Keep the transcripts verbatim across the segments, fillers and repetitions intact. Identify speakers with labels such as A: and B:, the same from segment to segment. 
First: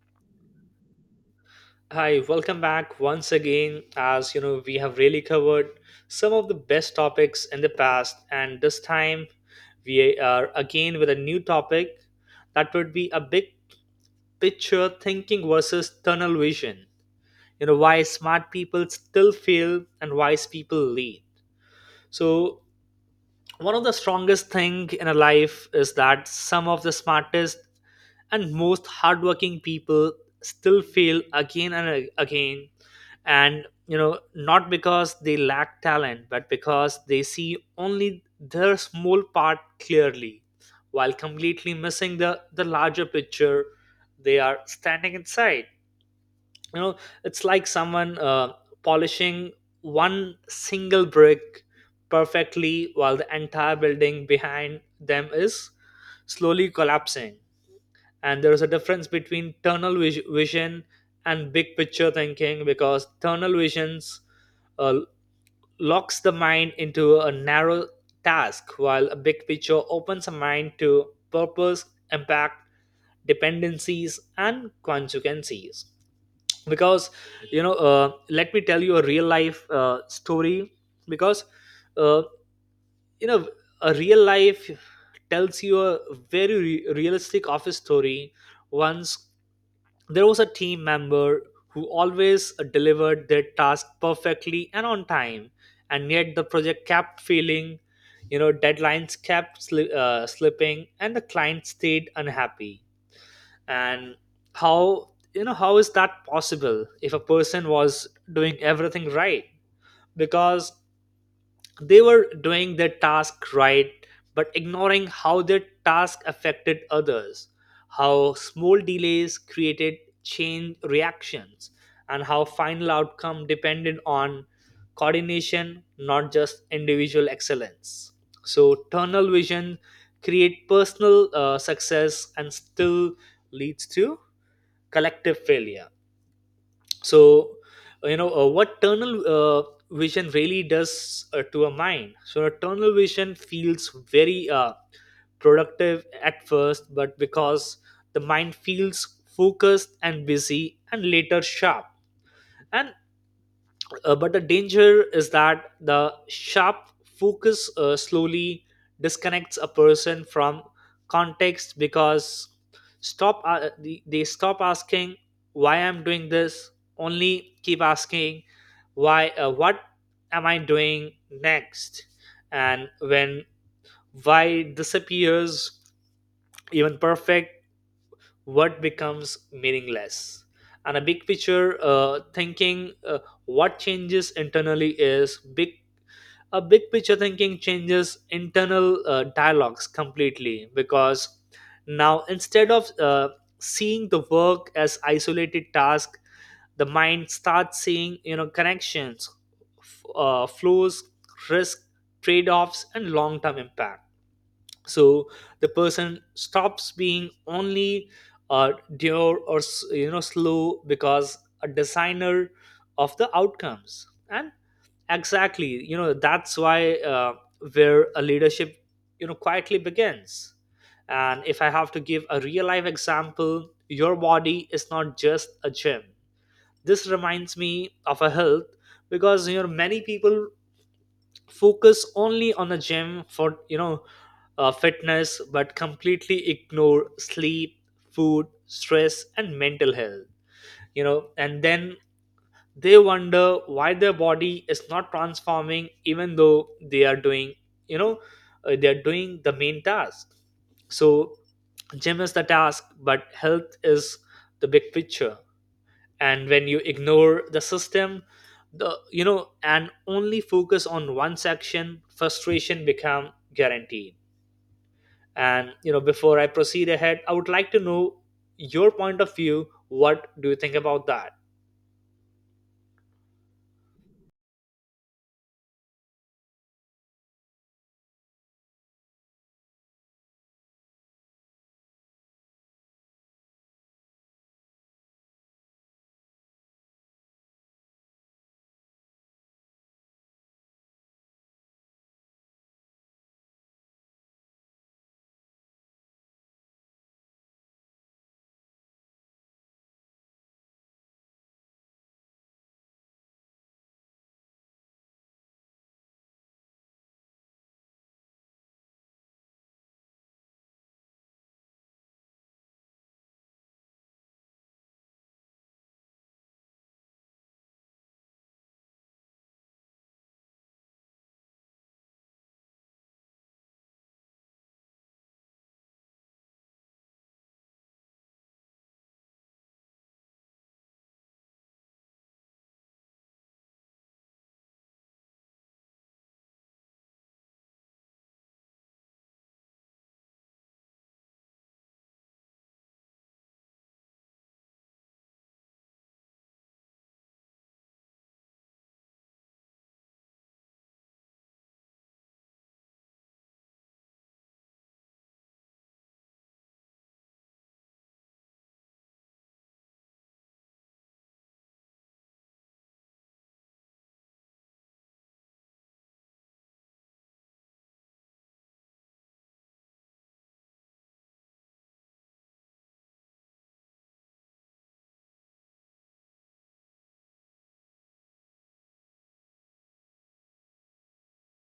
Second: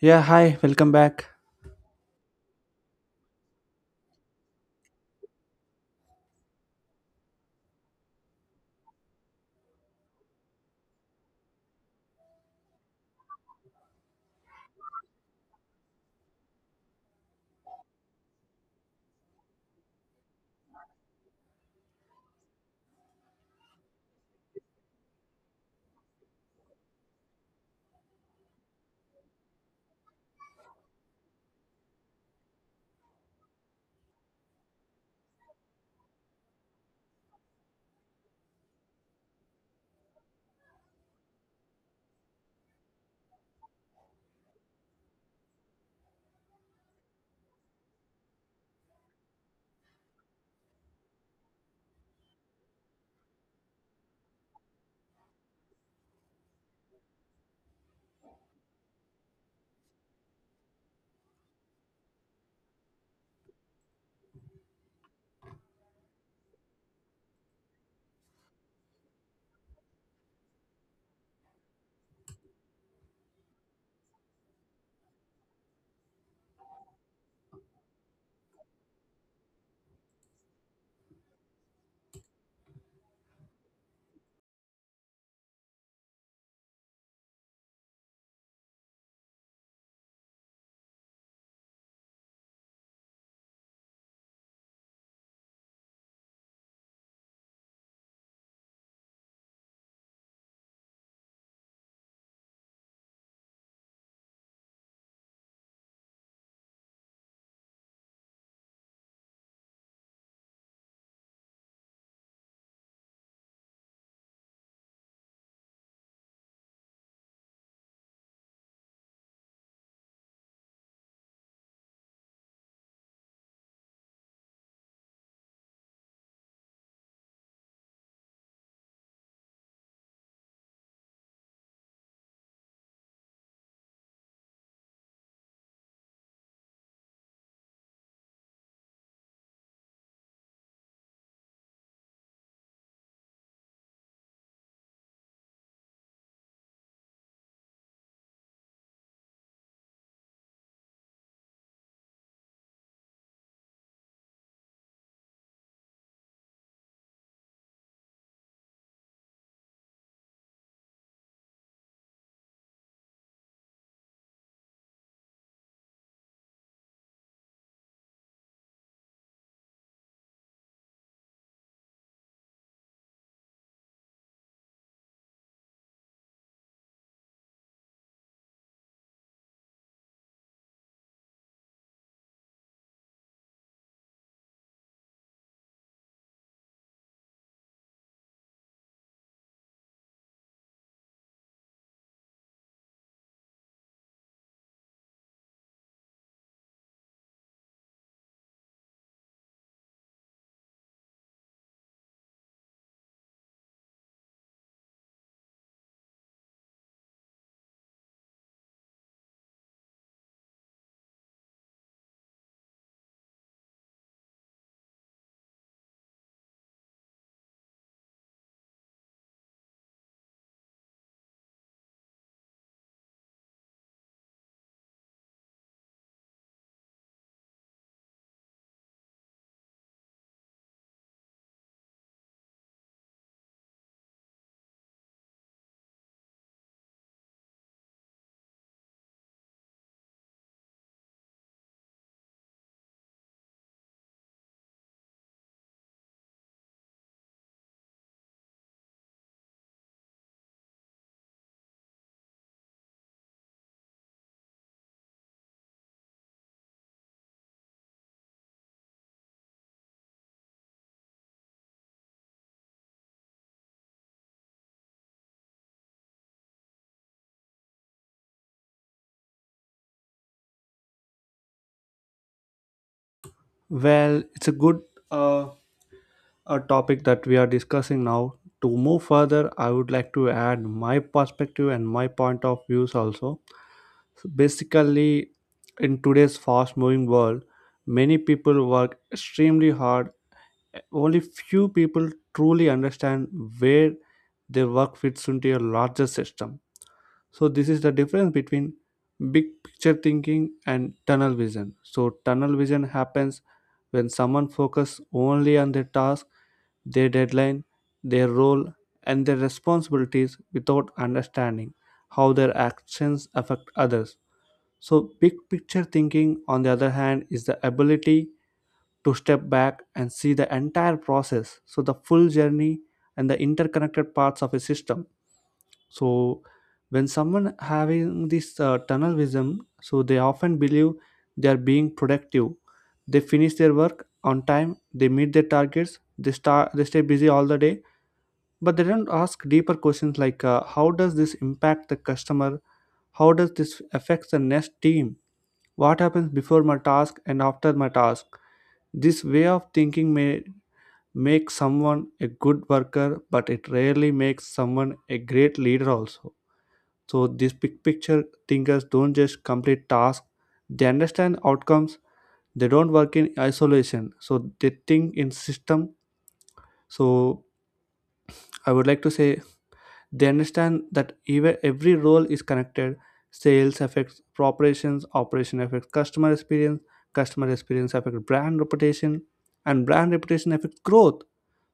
A: Yeah, hi, welcome back.
B: Hi, welcome back once again. As you know, we have really covered some of the best topics in the past, and this time we are again with a new topic that would be a big picture thinking versus tunnel vision. You know, why smart people still fail and wise people lead. So, one of the strongest thing in a life is that some of the smartest and most hardworking people still fail again and again, and you know, not because they lack talent, but because they see only their small part clearly while completely missing the the larger picture they are standing inside, you know. It's like someone uh, polishing one single brick perfectly while the entire building behind them is slowly collapsing. And there is a difference between tunnel vis- vision and big picture thinking, because tunnel visions uh, locks the mind into a narrow task, while a big picture opens a mind to purpose, impact, dependencies and consequences. Because you know, uh, let me tell you a real life uh, story, because uh, you know, a real life tells you a very re- realistic office story. Once there was a team member who always uh, delivered their task perfectly and on time, and yet the project kept failing. You know, deadlines kept sli- uh, slipping and the client stayed unhappy. And how, you know, how is that possible if a person was doing everything right? Because they were doing their task right but ignoring how their task affected others, how small delays created chain reactions, and how final outcome depended on coordination, not just individual excellence. So tunnel vision create personal uh, success and still leads to collective failure. So uh, you know, uh, what tunnel uh, vision really does uh, to a mind. So tunnel vision feels very uh, productive at first, but because the mind feels focused and busy and later sharp. And uh, but the danger is that the sharp focus uh, slowly disconnects a person from context, because stop uh, they they stop asking why I'm doing this, only keep asking why uh, what am I doing next, and when why disappears, even perfect what becomes meaningless. And a big picture uh, thinking uh, what changes internally is big a big picture thinking changes internal uh, dialogues completely, because now instead of uh, seeing the work as isolated task, the mind starts seeing, you know, connections, f- uh, flows, risk, trade-offs and long-term impact. So the person stops being only uh, demure or s- you know, slow, because a designer of the outcomes. And exactly, you know, that's why uh, where a leadership, you know, quietly begins. And if I have to give a real life example, your body is not just a gym. This reminds me of a health, because you know, many people focus only on the gym for, you know, uh, fitness, but completely ignore sleep, food, stress and mental health. You know, and then they wonder why their body is not transforming even though they are doing, you know, uh, they are doing the main task. So gym is the task, but health is the big picture. And when you ignore the system, the you know and only focus on one section, frustration become guaranteed. And you know, before I proceed ahead, I would like to know your point of view. What do you think about that?
A: Well, it's a good uh, a topic that we are discussing now. To move further, I would like to add my perspective and my point of views also. So basically, in today's fast moving world, many people work extremely hard. Only few people truly understand where their work fits into a larger system. So this is the difference between big picture thinking and tunnel vision. So tunnel vision happens when someone focuses only on their task, their deadline, their role, and their responsibilities without understanding how their actions affect others. So big picture thinking, on the other hand, is the ability to step back and see the entire process, so the full journey and the interconnected parts of a system. So when someone having this uh, tunnel vision, so they often believe they are being productive. They finish their work on time, they meet their targets, they start, they stay busy all the day, but they don't ask deeper questions like, uh, how does this impact the customer? How does this affect the next team? What happens before my task and after my task? This way of thinking may make someone a good worker, but it rarely makes someone a great leader also. So these big picture thinkers don't just complete tasks, they understand outcomes. They don't work in isolation. So they think in system. So I would like to say they understand that even every role is connected. Sales affects operations, operation affects customer experience, customer experience affects brand reputation, and brand reputation affects growth.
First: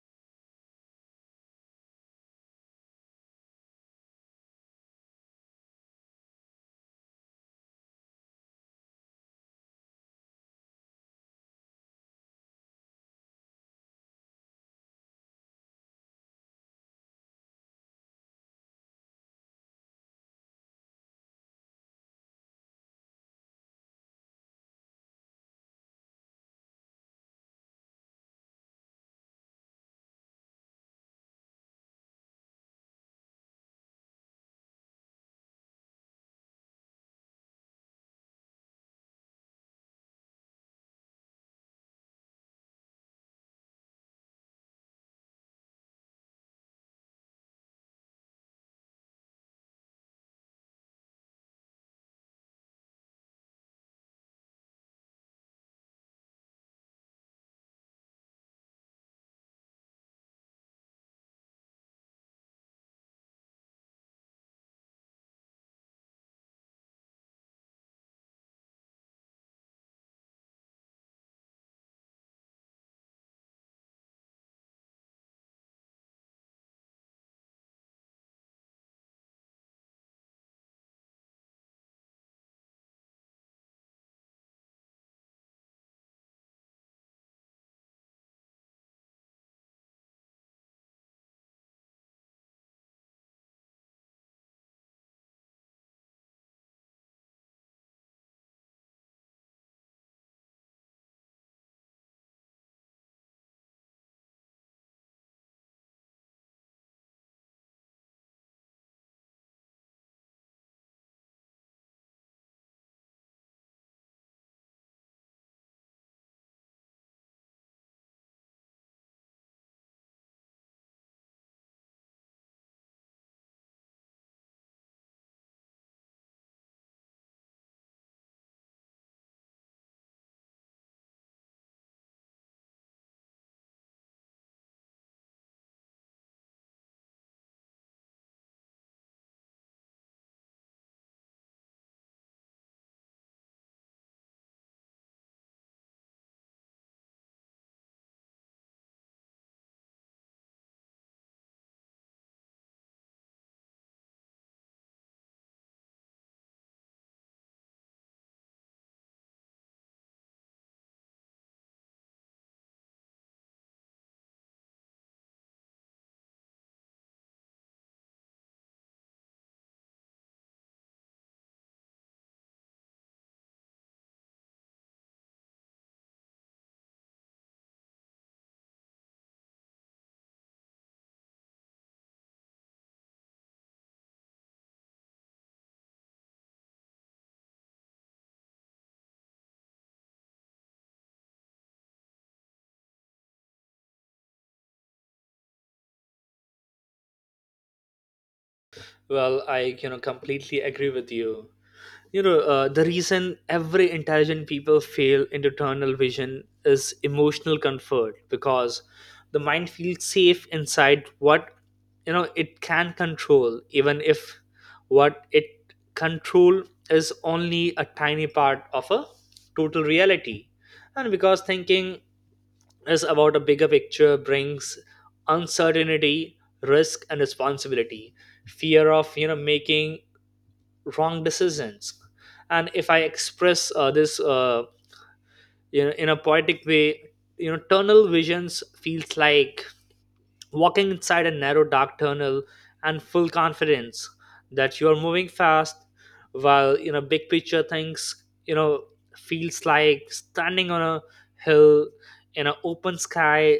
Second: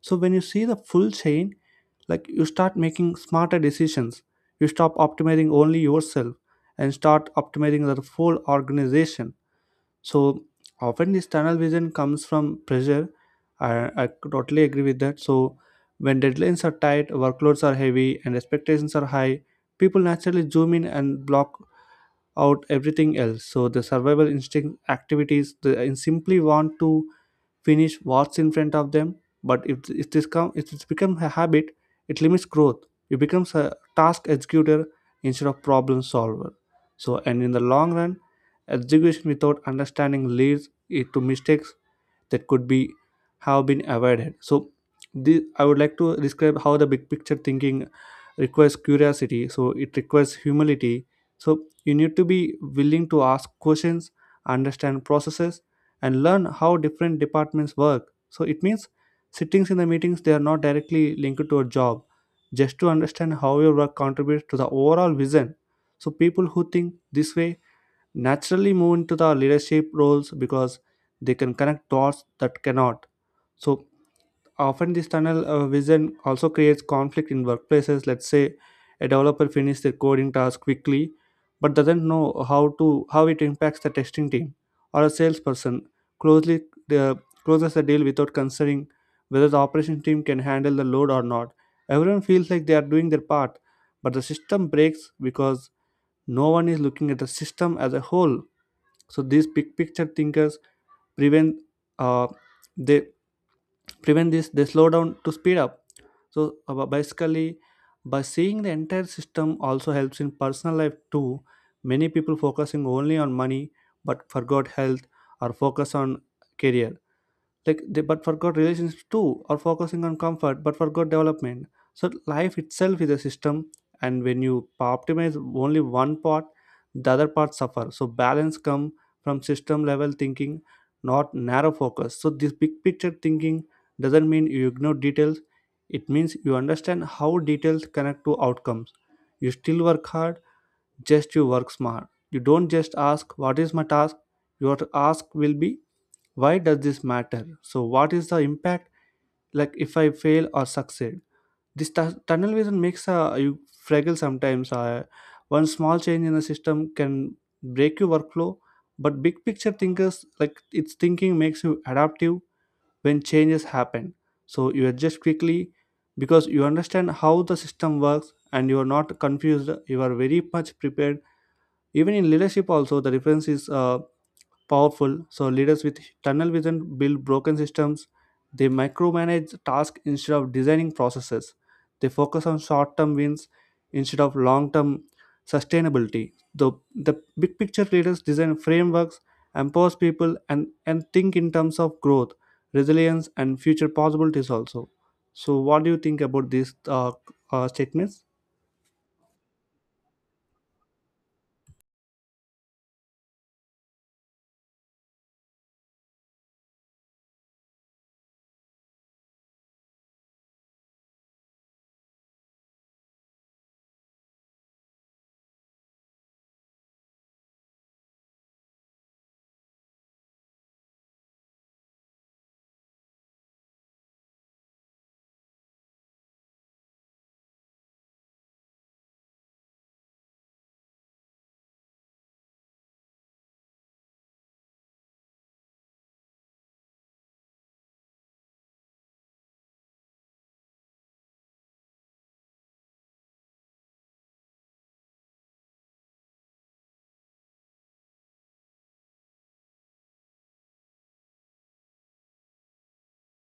A: So when you see the full chain, like you start making smarter decisions. You stop optimizing only yourself and start optimizing the full organization. So often this tunnel vision comes from pressure. I, I totally agree with that. So when deadlines are tight, workloads are heavy, and expectations are high, people naturally zoom in and block out everything else. So the survival instinct activities, they simply want to finish what's in front of them. But if, if this come, if it's become a habit, it limits growth. It becomes a task executor instead of problem solver. So and in the long run, execution without understanding leads it to mistakes that could be have been avoided. So the, I would like to describe how the big picture thinking requires curiosity, so it requires humility. So you need to be willing to ask questions, understand processes, and learn how different departments work. So it means sittings in the meetings they are not directly linked to a job, just to understand how your work contributes to the overall vision. So people who think this way naturally move into the leadership roles because they can connect dots that cannot. So often this tunnel uh, vision also creates conflict in workplaces. Let's say a developer finishes their coding task quickly but doesn't know how to how it impacts the testing team, or a salesperson closely uh, closes the deal without considering whether the operation team can handle the load or not. Everyone feels like they are doing their part, but the system breaks because no one is looking at the system as a whole. So these big picture thinkers prevent uh, they prevent this, they slow down to speed up. So uh, basically by seeing the entire system also helps in personal life too. Many people focusing only on money but forgot health, or focus on career like they but forgot relationships too, or focusing on comfort but forgot development. So life itself is a system, and when you optimize only one part, the other part suffer. So balance come from system level thinking, not narrow focus. So this big picture thinking doesn't mean you ignore details, it means you understand how details connect to outcomes. You still work hard, just you work smart. You don't just ask what is my task, your ask will be why does this matter, so what is the impact, like if I fail or succeed. This tu- tunnel vision makes uh, you fragile sometimes. Uh, one small change in the system can break your workflow, but big picture thinkers like its thinking makes you adaptive. When changes happen, so you adjust quickly because you understand how the system works, and you are not confused, you are very much prepared. Even in leadership also the difference is uh, powerful. So leaders with tunnel vision build broken systems. They micromanage tasks instead of designing processes. They focus on short-term wins instead of long-term sustainability. The the big picture leaders design frameworks, empowers people, and and think in terms of growth, resilience, and future possibilities also. So what do you think about these uh, uh, statements?
B: Well, I, you know, completely agree with you. You know, uh, the reason every intelligent people fail in eternal vision is emotional comfort, because the mind feels safe inside what, you know, it can control, even if what it control is only a tiny part of a total reality. And because thinking is about a bigger picture brings uncertainty, risk and responsibility, fear of, you know, making wrong decisions. And if I express uh, this uh, you know, in a poetic way, you know, tunnel visions feels like walking inside a narrow dark tunnel and full confidence that you are moving fast, while, you know, big picture things, you know, feels like standing on a hill in an open sky,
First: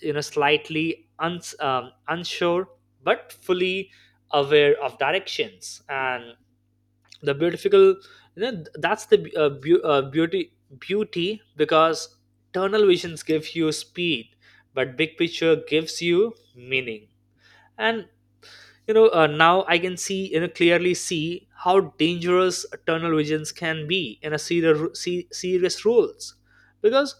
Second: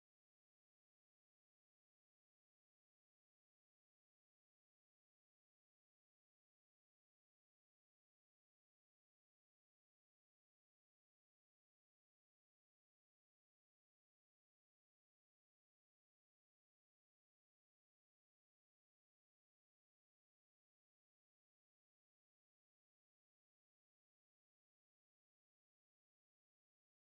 B: you know, slightly uns um, unsure, but fully aware of directions. And the beautiful, you know, that's the uh, beau- uh, beauty beauty, because tunnel visions give you speed, but big picture gives you meaning. And you know, uh, now I can see, you know, clearly see how dangerous tunnel visions can be in a serious se- serious rules, because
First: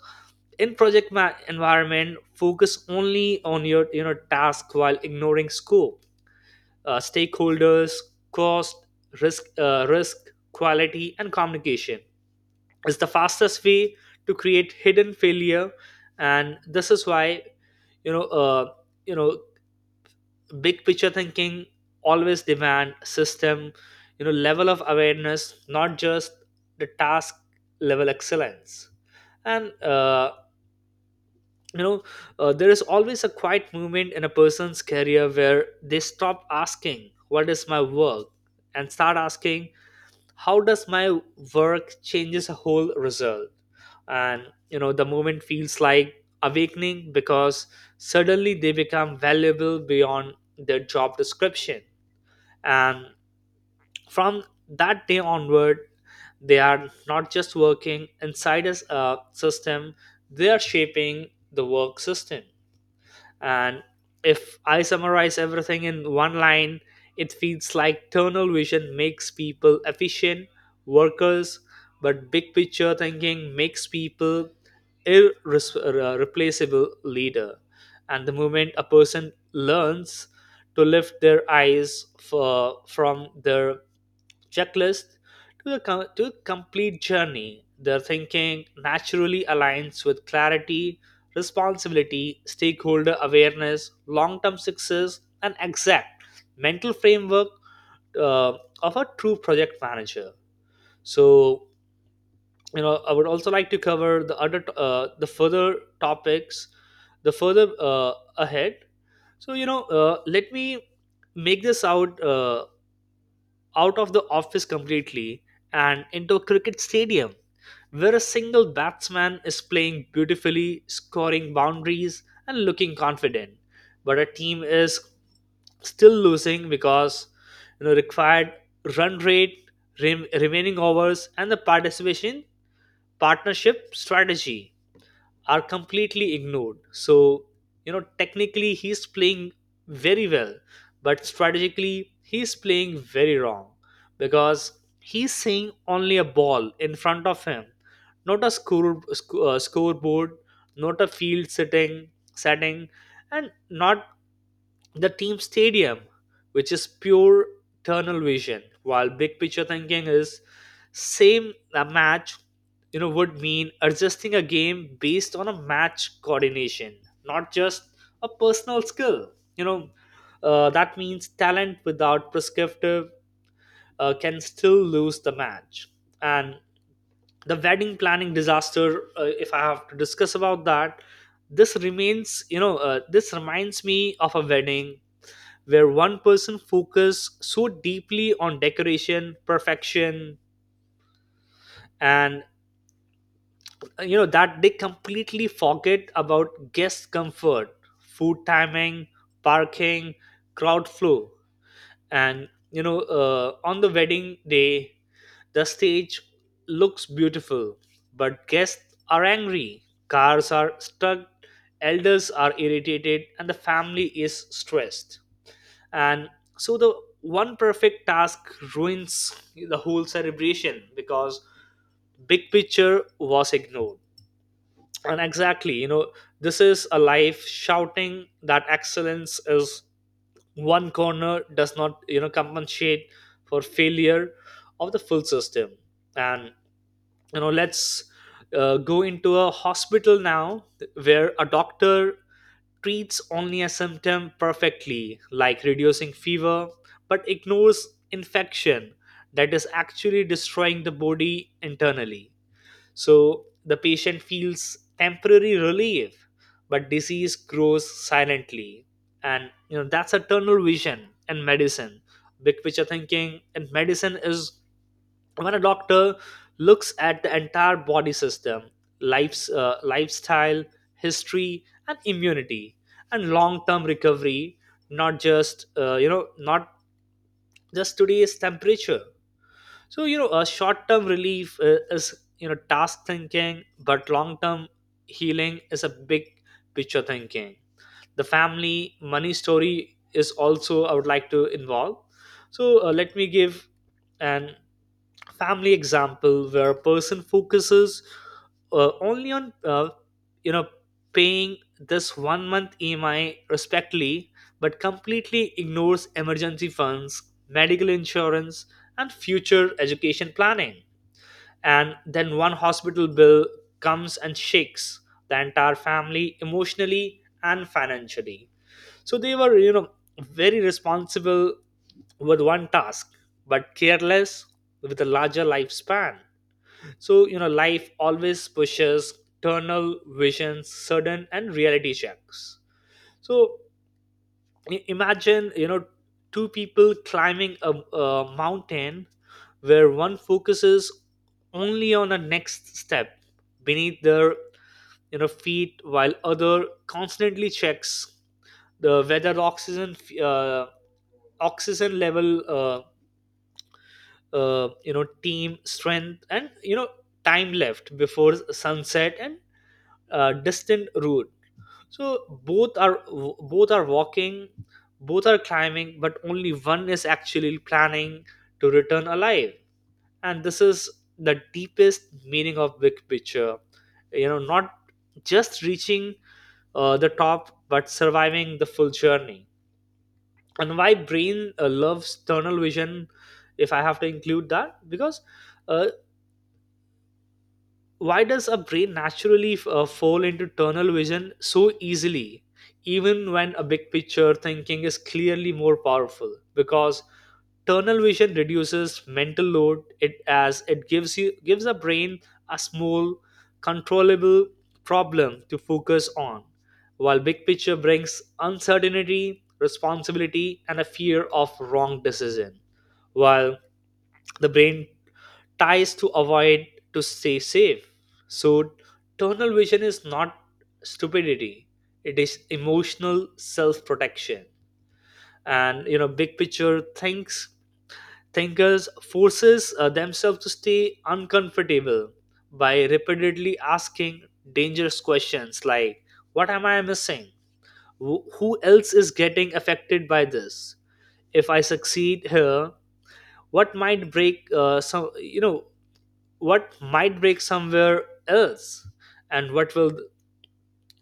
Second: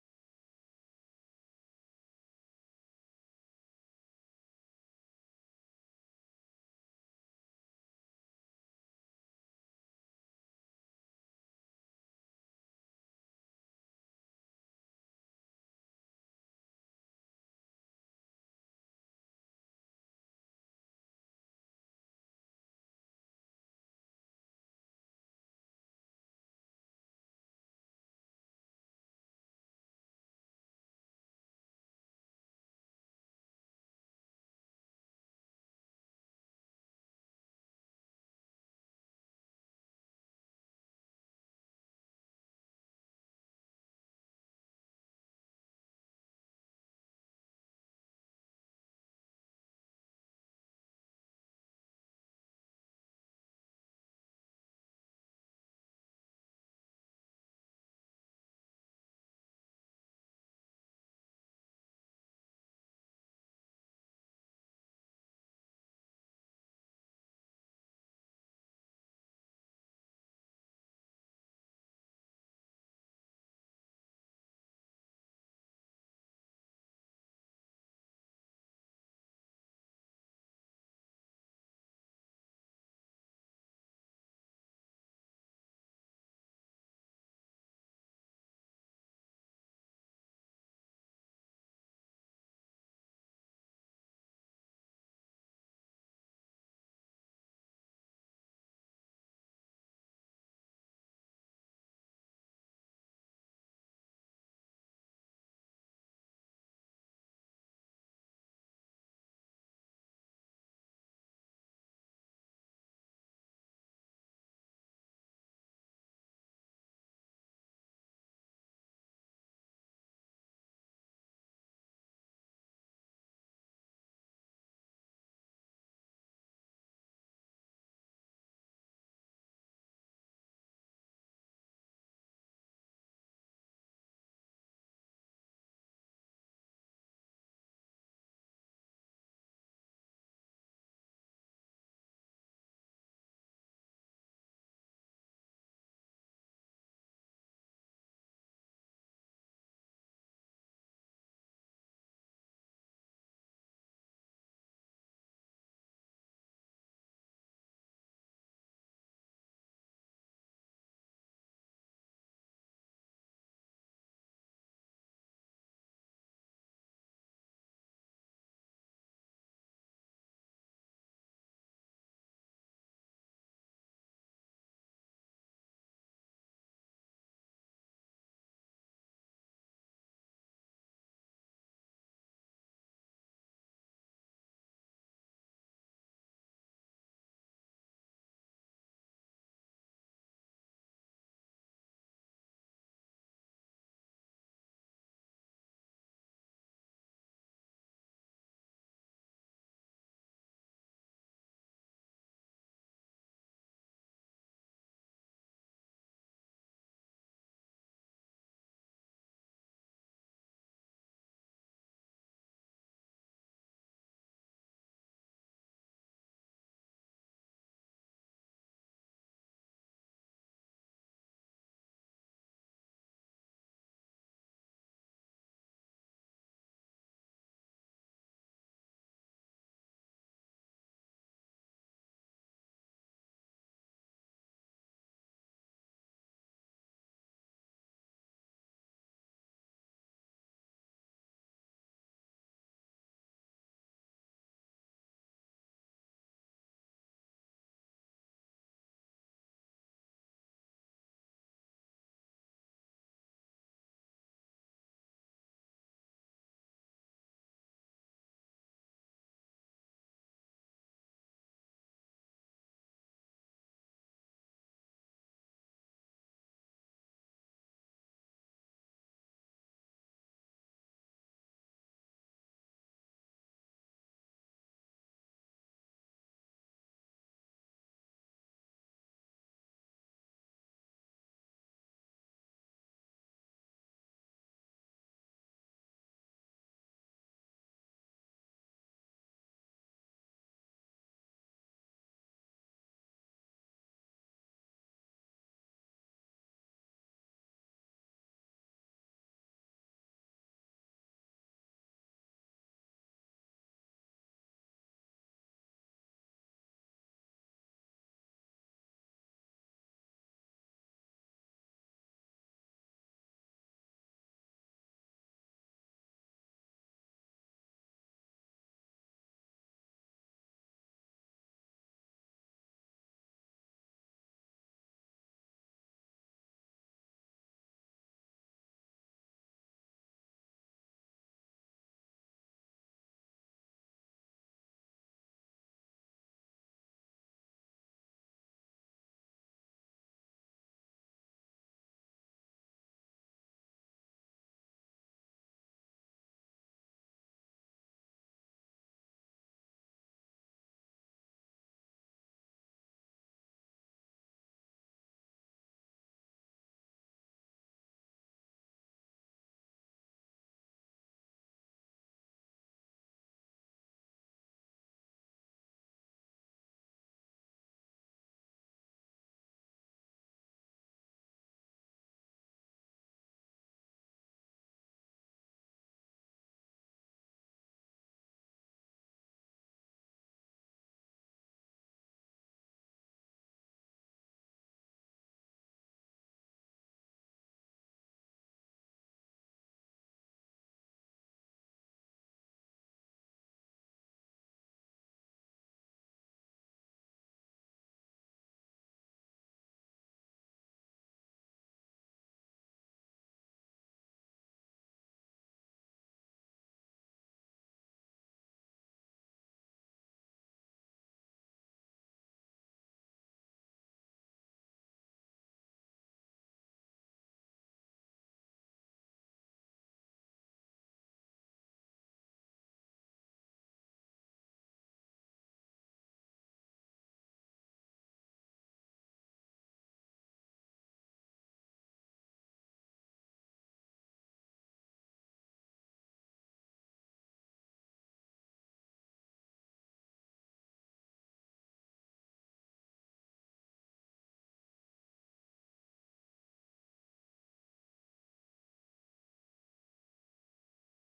B: in project ma- environment focus only on your, you know, task while ignoring scope, uh, stakeholders, cost, risk, uh, risk, quality, and communication is the fastest way to create hidden failure. And this is why, you know, uh, you know, big picture thinking always demand system, you know, level of awareness, not just the task level excellence. And uh, you know, uh, there is always a quiet moment in a person's career where they stop asking, "What is my work?" and start asking how does my work changes a whole result. And you know, the moment feels like awakening, because suddenly they become valuable beyond their job description. And from that day onward, they are not just working inside a s- uh, system, they are shaping the work system. And if I summarize everything in one line, it feels like tunnel vision makes people efficient workers, but big picture thinking makes people irreplaceable leader. And the moment a person learns to lift their eyes for, from their checklist to the co- to complete journey, their thinking naturally aligns with clarity, responsibility, stakeholder awareness, long-term success, and exact mental framework uh, of a true project manager. So, you know, I would also like to cover the other t- uh, the further topics, the further uh, ahead. So, you know, uh, let me make this out. Uh, out of the office completely and into a cricket stadium where a single batsman is playing beautifully, scoring boundaries, and looking confident. But a team is still losing because, you know, required run rate, rem- remaining overs, and the participation partnership strategy are completely ignored. So, you know, technically he's playing very well, but strategically he's playing very wrong, because he's seeing only a ball in front of him, not a score, sc- uh, scoreboard, not a field sitting setting, and not the team stadium, which is pure tunnel vision, while big picture thinking is same a match, you know, would mean adjusting a game based on a match coordination, not just a personal skill. You know, uh, that means talent without prescriptive uh, can still lose the match. And the wedding planning disaster, uh, if I have to discuss about that, this remains, you know, uh, this reminds me of a wedding where one person focus so deeply on decoration perfection. And uh, you know, that they completely forget about guest comfort, food timing, parking, crowd flow. And you know, uh, on the wedding day, the stage looks beautiful, but guests are angry, cars are stuck, elders are irritated and the family is stressed. And so the one perfect task ruins the whole celebration, because big picture was ignored. And exactly, you know, this is a life shouting that excellence is one corner does not, you know, compensate for failure of the full system. And you know, let's uh, go into a hospital now, where a doctor treats only a symptom perfectly, like reducing fever, but ignores infection that is actually destroying the body internally. So the patient feels temporary relief, but disease grows silently. And you know, that's a tunnel vision in medicine. Big picture thinking in medicine is when a doctor looks at the entire body system, life's uh, lifestyle, history, and immunity, and long-term recovery, not just uh, you know, not just today's temperature. So you know, a short-term relief uh, is, you know, task thinking, but long-term healing is a big picture thinking. The family money story is also I would like to involve. So uh, let me give an family example where a person focuses uh, only on uh, you know, paying this one month E M I respectfully, but completely ignores emergency funds, medical insurance, and future education planning. And then one hospital bill comes and shakes the entire family emotionally and financially. So they were, you know, very responsible with one task, but careless with a larger lifespan. So, you know, life always pushes tunnel visions, sudden and reality checks. So i- imagine, you know, two people climbing a, a mountain, where one focuses only on the next step beneath their, you know, feet, while other constantly checks the whether oxygen uh, oxygen level, uh, uh, you know, team strength, and you know, time left before sunset and uh, distant route. So both are both are walking, both are climbing, but only one is actually planning to return alive. And this is the deepest meaning of big picture, you know, not just reaching uh, the top, but surviving the full journey. And why brain uh, loves tunnel vision, if I have to include that, because uh, why does a brain naturally uh, fall into tunnel vision so easily even when a big picture thinking is clearly more powerful? Because tunnel vision reduces mental load, it as it gives you gives a brain a small controllable problem to focus on, while big picture brings uncertainty, responsibility and a fear of wrong decision, while the brain ties to avoid to stay safe. So, tunnel vision is not stupidity, it is emotional self protection. And you know, big picture thinks thinkers forces uh, themselves to stay uncomfortable by repeatedly asking dangerous questions like, "What am I missing? Wh- Who else is getting affected by this? If I succeed here, what might break uh, some, you know, what might break somewhere else, and what will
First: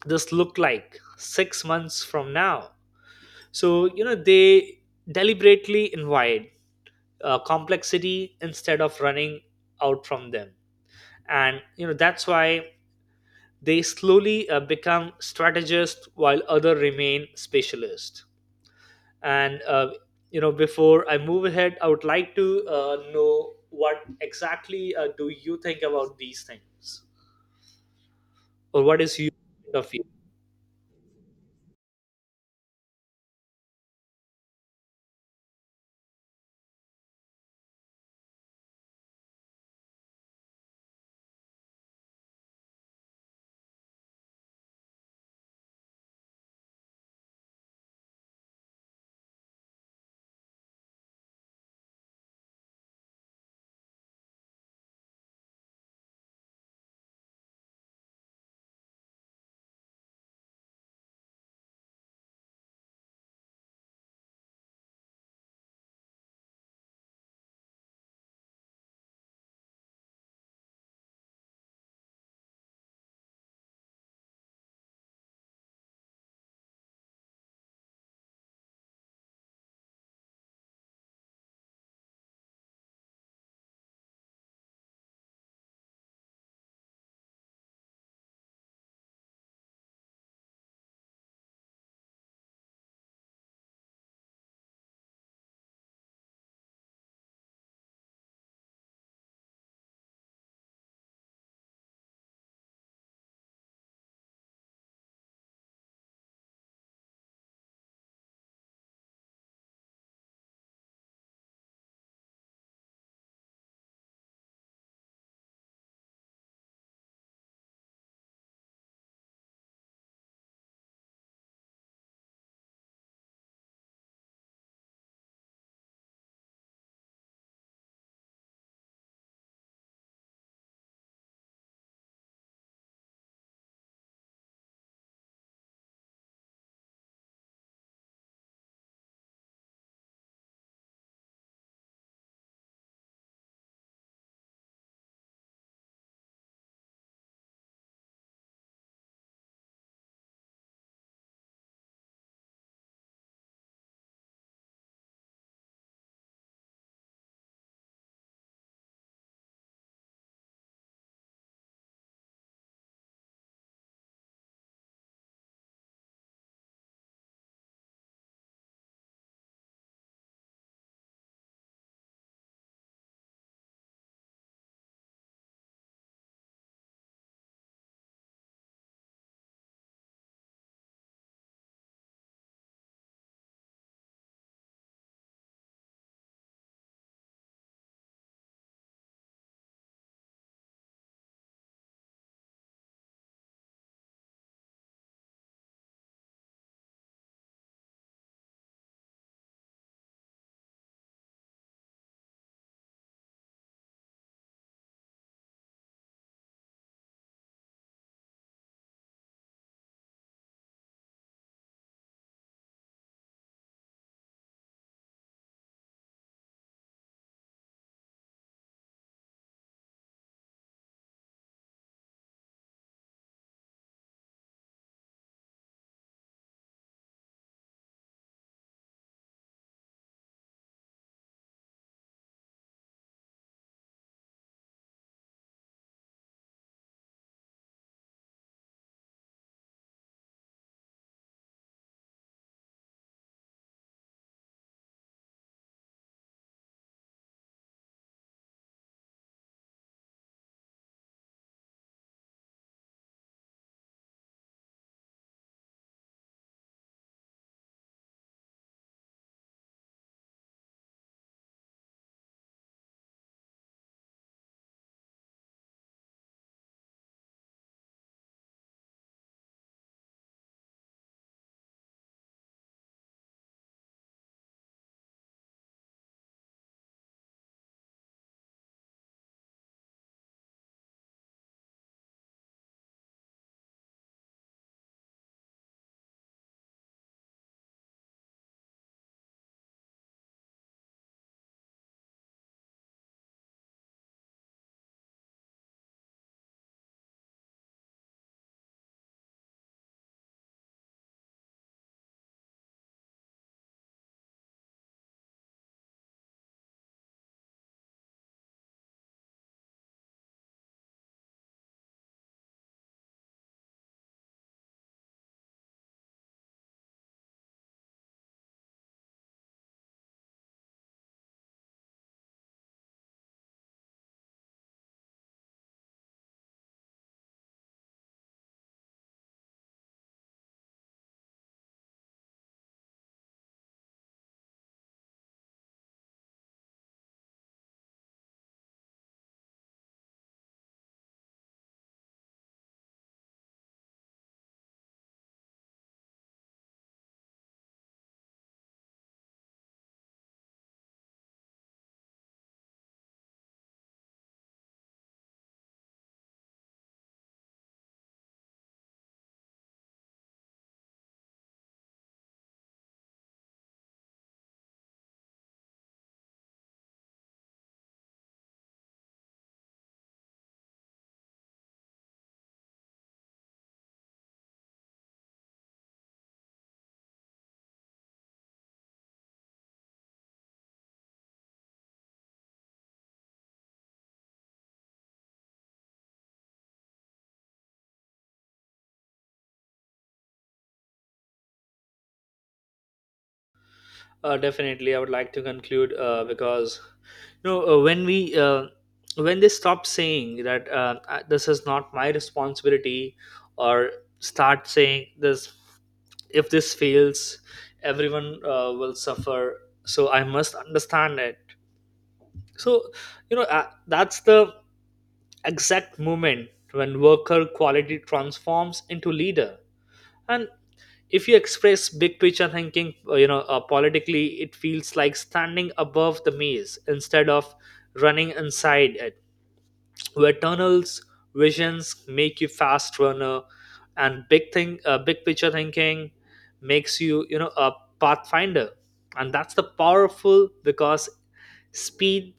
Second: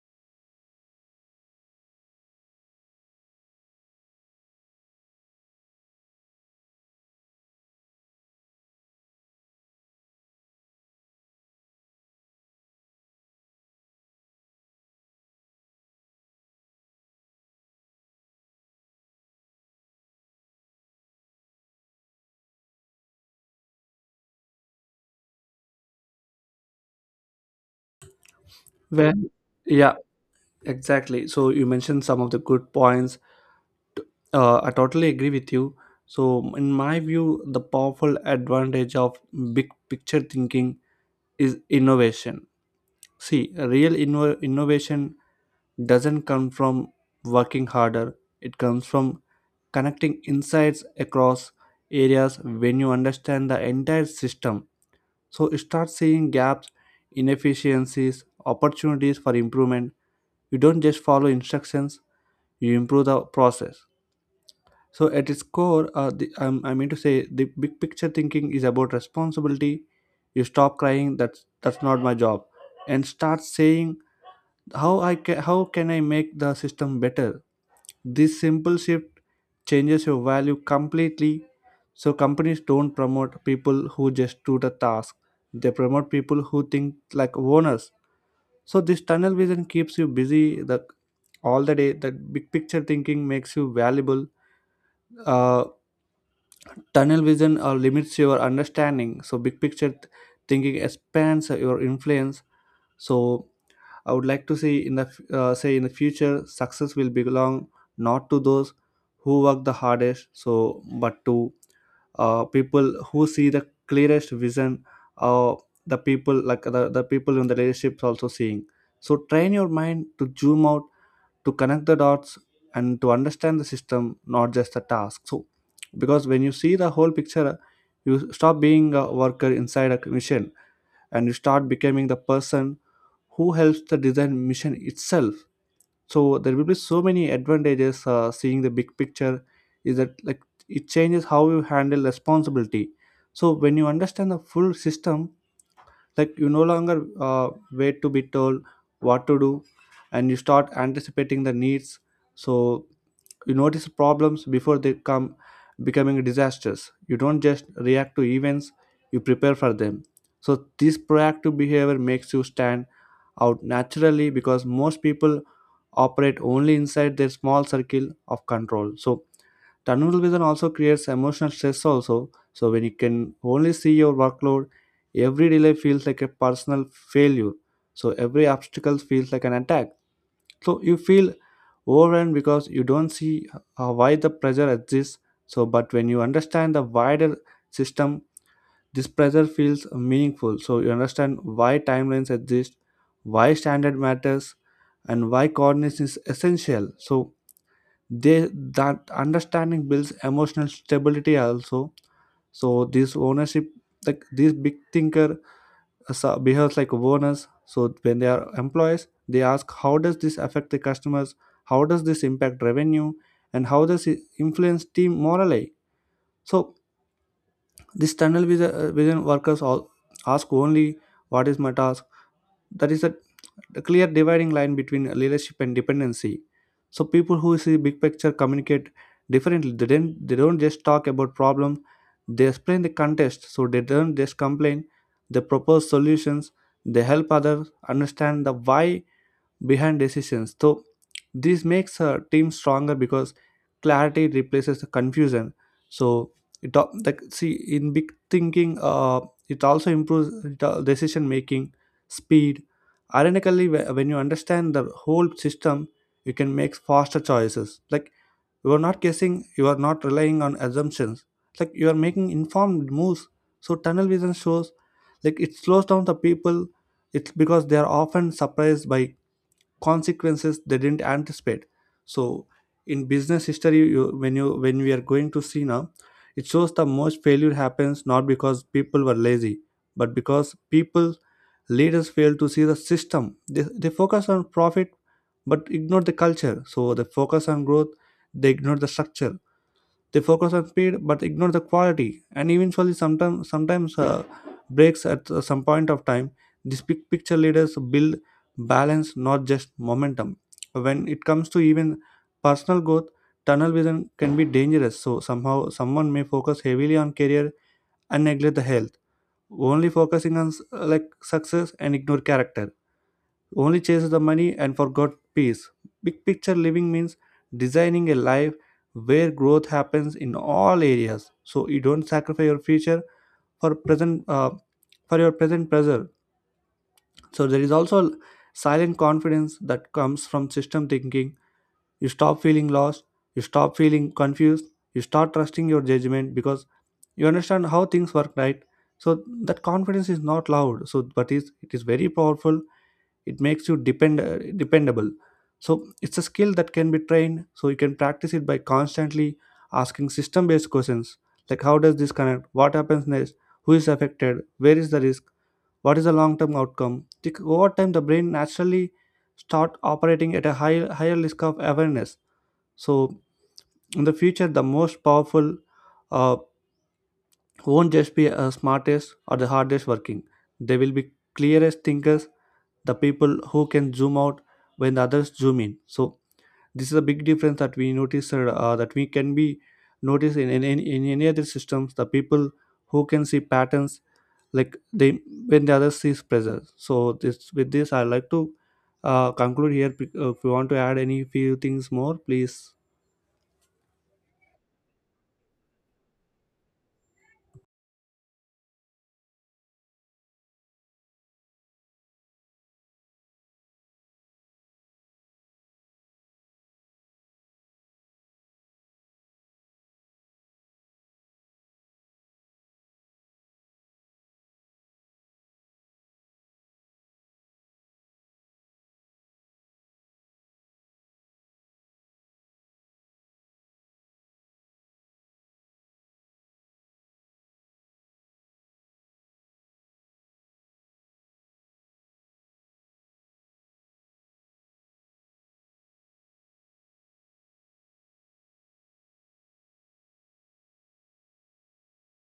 B: this look like six months from now?" So you know, they deliberately invite uh, complexity instead of running out from them. And you know, that's why they slowly uh, become strategists while other remain specialists. And uh, you know, before I move ahead, I would like to uh, know what exactly uh, do you think about these things or what
A: Well,
B: is your point of
A: yeah,
B: view.
A: exactly. So you mentioned some of the good points. Uh, I totally agree with you. So, in my view, the powerful advantage of big picture thinking is innovation. See, real inno- innovation doesn't come from working harder, it comes from connecting insights across areas when you understand the entire system. So, start seeing gaps, inefficiencies, opportunities for improvement. You don't just follow instructions, you improve the process. So at its core, uh, the, um, I mean to say, the big picture thinking is about responsibility. You stop crying. That's that's not my job, and start saying how I ca- how can I make the system better. This simple shift changes your value completely. So companies don't promote people who just do the task. They promote people who think like owners. So this tunnel vision keeps you busy the all the day. That big picture thinking makes you valuable. Uh, tunnel vision uh, limits your understanding, so big picture th- thinking expands uh, your influence. So I would like to see in the f- uh, say in the future success will belong not to those who work the hardest, so but to uh, people who see the clearest vision, uh, the people like the, the people in the leaderships also seeing. So train your mind to zoom out, to connect the dots, and to understand the system, not just the task. So because when you see the whole picture, you stop being a worker inside a mission, and you start becoming the person who helps the design mission itself. So there will be so many advantages uh, seeing the big picture is that like it changes how you handle responsibility. So when you understand the full system, like you no longer uh, wait to be told what to do, and you start anticipating the needs. So you notice problems before they come becoming disasters. You don't just react to events, you prepare for them. So this proactive behavior makes you stand out naturally because most people operate only inside their small circle of control. So tunnel vision also creates emotional stress also. So when you can only see your workload, every delay feels like a personal failure. So every obstacle feels like an attack, so you feel overwhelmed because you don't see uh, why the pressure exists. So, but when you understand the wider system, this pressure feels meaningful. So you understand why timelines exist, why standard matters, and why coordination is essential. So they that understanding builds emotional stability also. So this ownership, like this big thinker so- behaves like owners. So when they are employees they ask how does this affect the customers, how does this impact revenue, and how does it influence team morale. So this tunnel vision, uh, vision workers all ask only what is my task. That is a, a clear dividing line between leadership and dependency. So people who see big picture communicate differently. They don't, they don't just talk about problem. They explain the context. So they don't just complain. They propose solutions. They help others understand the why behind decisions. So this makes a team stronger because clarity replaces the confusion. So it al- like see in big thinking, uh, it also improves the decision making speed. Ironically, wh- when you understand the whole system, you can make faster choices. Like you are not guessing, you are not relying on assumptions. Like you are making informed moves. So tunnel vision shows, like it slows down the people. It's because they are often surprised by consequences they didn't anticipate. So in business history you, when you when we are going to see now, it shows the most failure happens not because people were lazy, but because people leaders fail to see the system. They, they focus on profit but ignore the culture. So they focus on growth, they ignore the structure, they focus on speed but ignore the quality, and eventually, sometimes sometimes uh, breaks at uh, some point of time. These big picture leaders build balance, not just momentum. When it comes to even personal growth, tunnel vision can be dangerous. So somehow, someone may focus heavily on career and neglect the health, only focusing on s- like success and ignore character, only chased the money and forgot peace. Big picture living means designing a life where growth happens in all areas. So you don't sacrifice your future for present uh, for your present pressure. So there is also silent confidence that comes from system thinking. You stop feeling lost. You stop feeling confused. You start trusting your judgment because you understand how things work, right? So that confidence is not loud. So but is it is very powerful, it makes you depend uh, dependable. So it's a skill that can be trained, so you can practice it by constantly asking system based questions like how does this connect, what happens next, who is affected, where is the risk, what is the long term outcome. Tic- over time the brain naturally start operating at a high, higher risk of awareness. So in the future the most powerful uh, won't just be the smartest or the hardest working, they will be clearest thinkers, the people who can zoom out when the others zoom in. So this is a big difference that we notice uh, that we can be noticed in, in, in, in any other systems, the people who can see patterns, like they when the other sees pressure. So this with this I like to uh, conclude here. P- uh, if you want to add any few things more, please.
B: Uh, definitely, I would like to conclude uh, because, you know, uh, when we uh, when they stop saying that, uh, I- this is not my responsibility, or start saying this, if this fails, everyone uh, will suffer. So I must understand it. So you know, uh, that's the exact moment when worker quality transforms into leader. And if you express big picture thinking, uh, you know, uh, politically, it feels like standing above the maze instead of running inside it, where tunnels visions make you fast runner and big thing uh, big picture thinking makes you, you know, a pathfinder. And that's the powerful, because speed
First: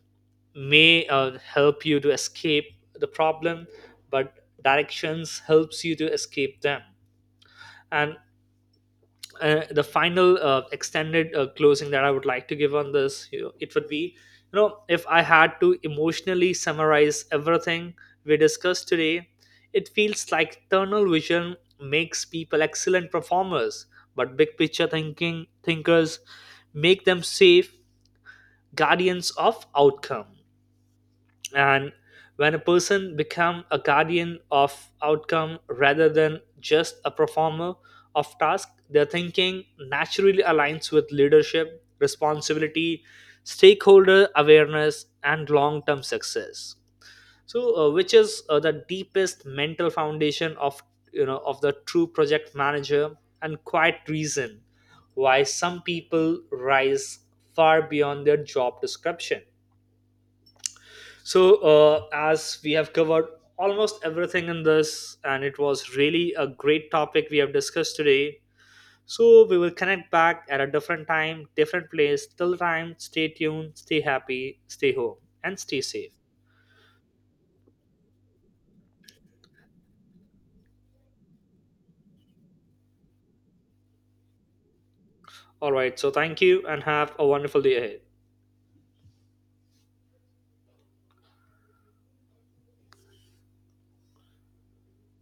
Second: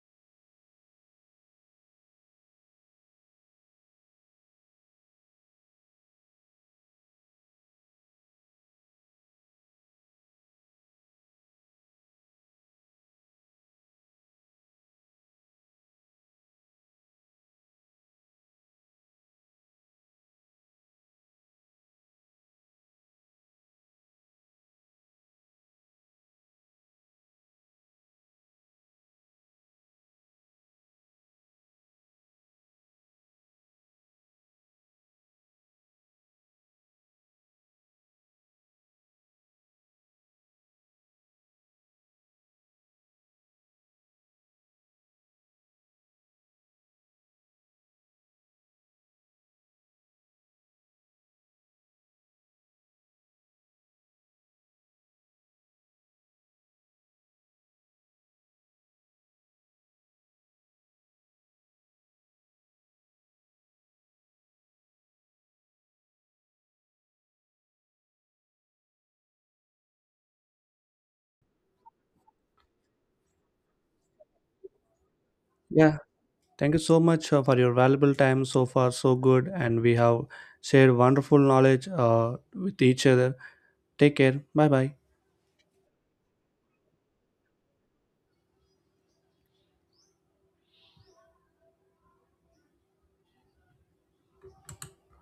B: may uh, help you to escape the problem, but directions helps you to escape them. And uh, the final uh, extended uh, closing that I would like to give on this, you know, it would be, you know, if I had to emotionally summarize everything we discussed today, it feels like tunnel vision makes people excellent performers, but big picture thinking thinkers make them safe guardians of outcome. And when a person become a guardian of outcome rather than just a performer of task, their thinking naturally aligns with leadership responsibility, stakeholder awareness and long term success. So uh, which is uh, the deepest mental foundation of, you know, of the true project manager, and quite reason why some people rise far beyond their job description. So, uh, as we have covered almost everything in this, and it was really a great topic we have discussed today. So, we will connect back at a different time, different place. Till time, stay tuned, stay happy, stay home, and stay
A: Yeah,
B: safe.
A: thank you so much uh, for your valuable time, so far so good, and we have shared wonderful knowledge uh, with each other. Take care, bye bye.
B: All right, so thank you and have a wonderful day ahead.